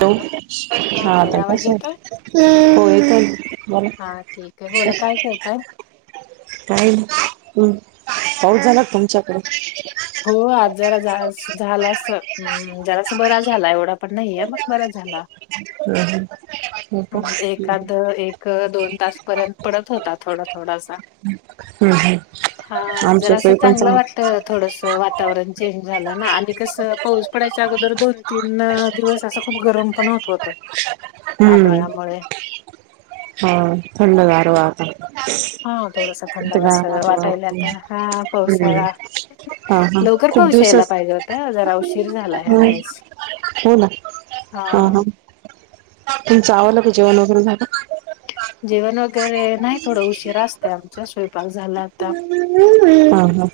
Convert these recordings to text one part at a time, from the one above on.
ट हॅलो हा ताई तर कस आवाज येतोय आहे होयला [unintelligible] हा ठीक आहे बोला काय करताय. काही नाही हम् पाऊस झाला तुमच्याकडे? हो आज जरा झालासा जरास बरा झाला एवढा पण नाहीय मग बरा झाला. हम्म हम्म हो का एकाद हम्म एक दोन तास पर्यंत पडत होता थोडा थोडासा. हम् हम हा जर असं चांगलं वाटत थोडस वातावरण चेंज झालं ना आणि कसं पाऊस पडायचं त्याच्या अगोदर दोन तीन दिवस असं खूप गरम पण होत होत. हम्म हा थंड गार वारं हा थोडासा थंड वासा वाटायलाता हा हम्म पावसाळा हा हा लवकर खूप पाऊस यायला दिवसाच पाहिजे होत जरा उशीर झाला ह्या हो वेळेस. हो ना. हा हा हां. तुमचं आवंरलं का जेवण वगैरे झालं? जेवण वगैरे नाही थोडं उशीर असतय आमचा स्वयंपाक झाला आता. हा हा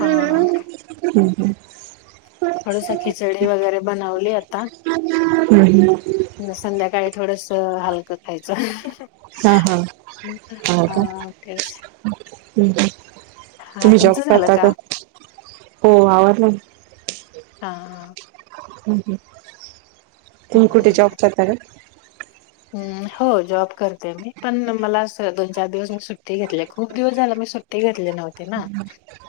हा ह. थोडंसं खिचडी वगैरे बनवली आता हम्म संध्याका काय थोडस हलकं खायचं. हा हा हो का हा तेच हम् ह. हा तुम्ही तुमचं जॉब झालं करता का हो आवडला. हा हा. हम हम तुम्ही कुठे जॉब करता का? हम हो जॉब करते मी पण मला दोन चार दिवस मी सुट्टी घेतली खूप दिवस झाला सुट्टी घेतली नव्हती ना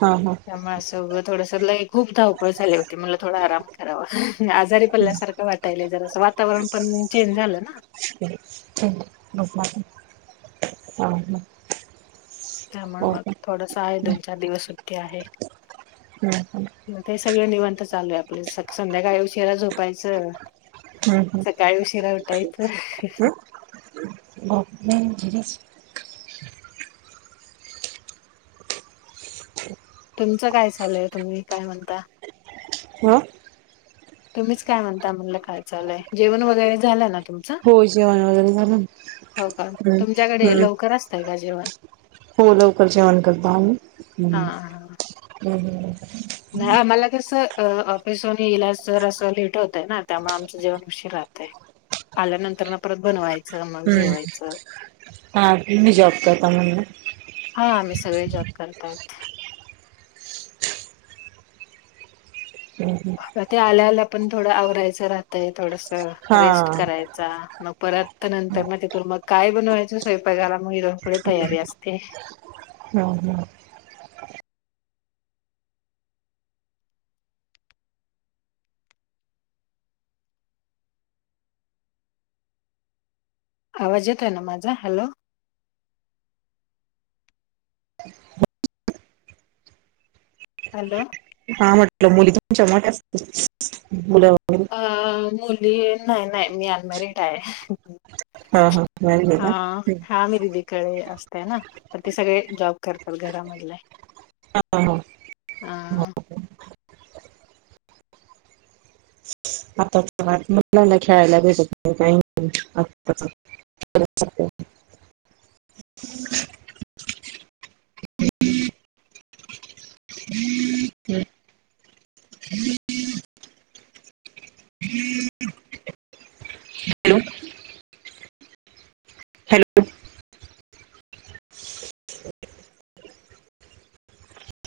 हा हा असं थोडंसं लय खूप धावपळ झाली होती मला थोडा आराम करावा आजारी पडल्यासारखं वाटायला जरास. वातावरण पण चेंज झालं ना. [unintelligible] त्यामुळे हो मग का थोडस आहे दोन चार दिवस सुट्टी आहे. हम. मग ते हे सगळं निवांंत चालू आहे आपले संध्याकाळी उशीरा झोपायचं. हम्म सकाळी उशिरा उठायचं हम् ह. मग घरीच [unintelligible] तुमचं काय चालय तुम्ही काय म्हणता. हा तुम्हीच काय म्हणता म्हणलं काय चालय. जेवण वगैरे झालं ना तुमचं? हो जेवण वगैरे झालं ना हो का हम्म तुमच्याकडे हम्म लवकर असतय का जेवण? हो लवकर जेवण करतो आम्ही. नाय आम्हाला कसं अ ऑफिस वरून यायला असं लेट होतय ना त्यामुळे आमचं जेवण उशीर राहंतय. आल्यानंतर ना परत बनवायचं मग हम्म जेवायचं. हा तुम्ही जॉब करता म्हणलं हा आम्ही सगळे जॉब करतायत. हम्म हम्म ते आल्याला पण थोडं आवरायचं राहतंय थोडंस हा रेस्ट करायचा मग परत नंतर मग तिथून मग काय बनवायच स्वयंपाकाला मग इथून पुढे तयारी असते. हा हा आवाज येत आहे ना माझा? हॅलो. हॅलो हा म्हटलं मुली तुमच्या मोठया असतील मुलं. वगैरे अ मुली नाही नाही मी अनमारिएड आहे. हा हा. मॅरेज आहे हा का? हा मी दिदीकडे असते ना पण ते सगळे जॉब करतात घरामधले. हा हा. अ आता मुलांना खेळायला भेटत नाही [unintelligible] [inaudible] हम्म. [inaudible] Hello hello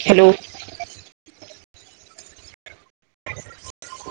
hello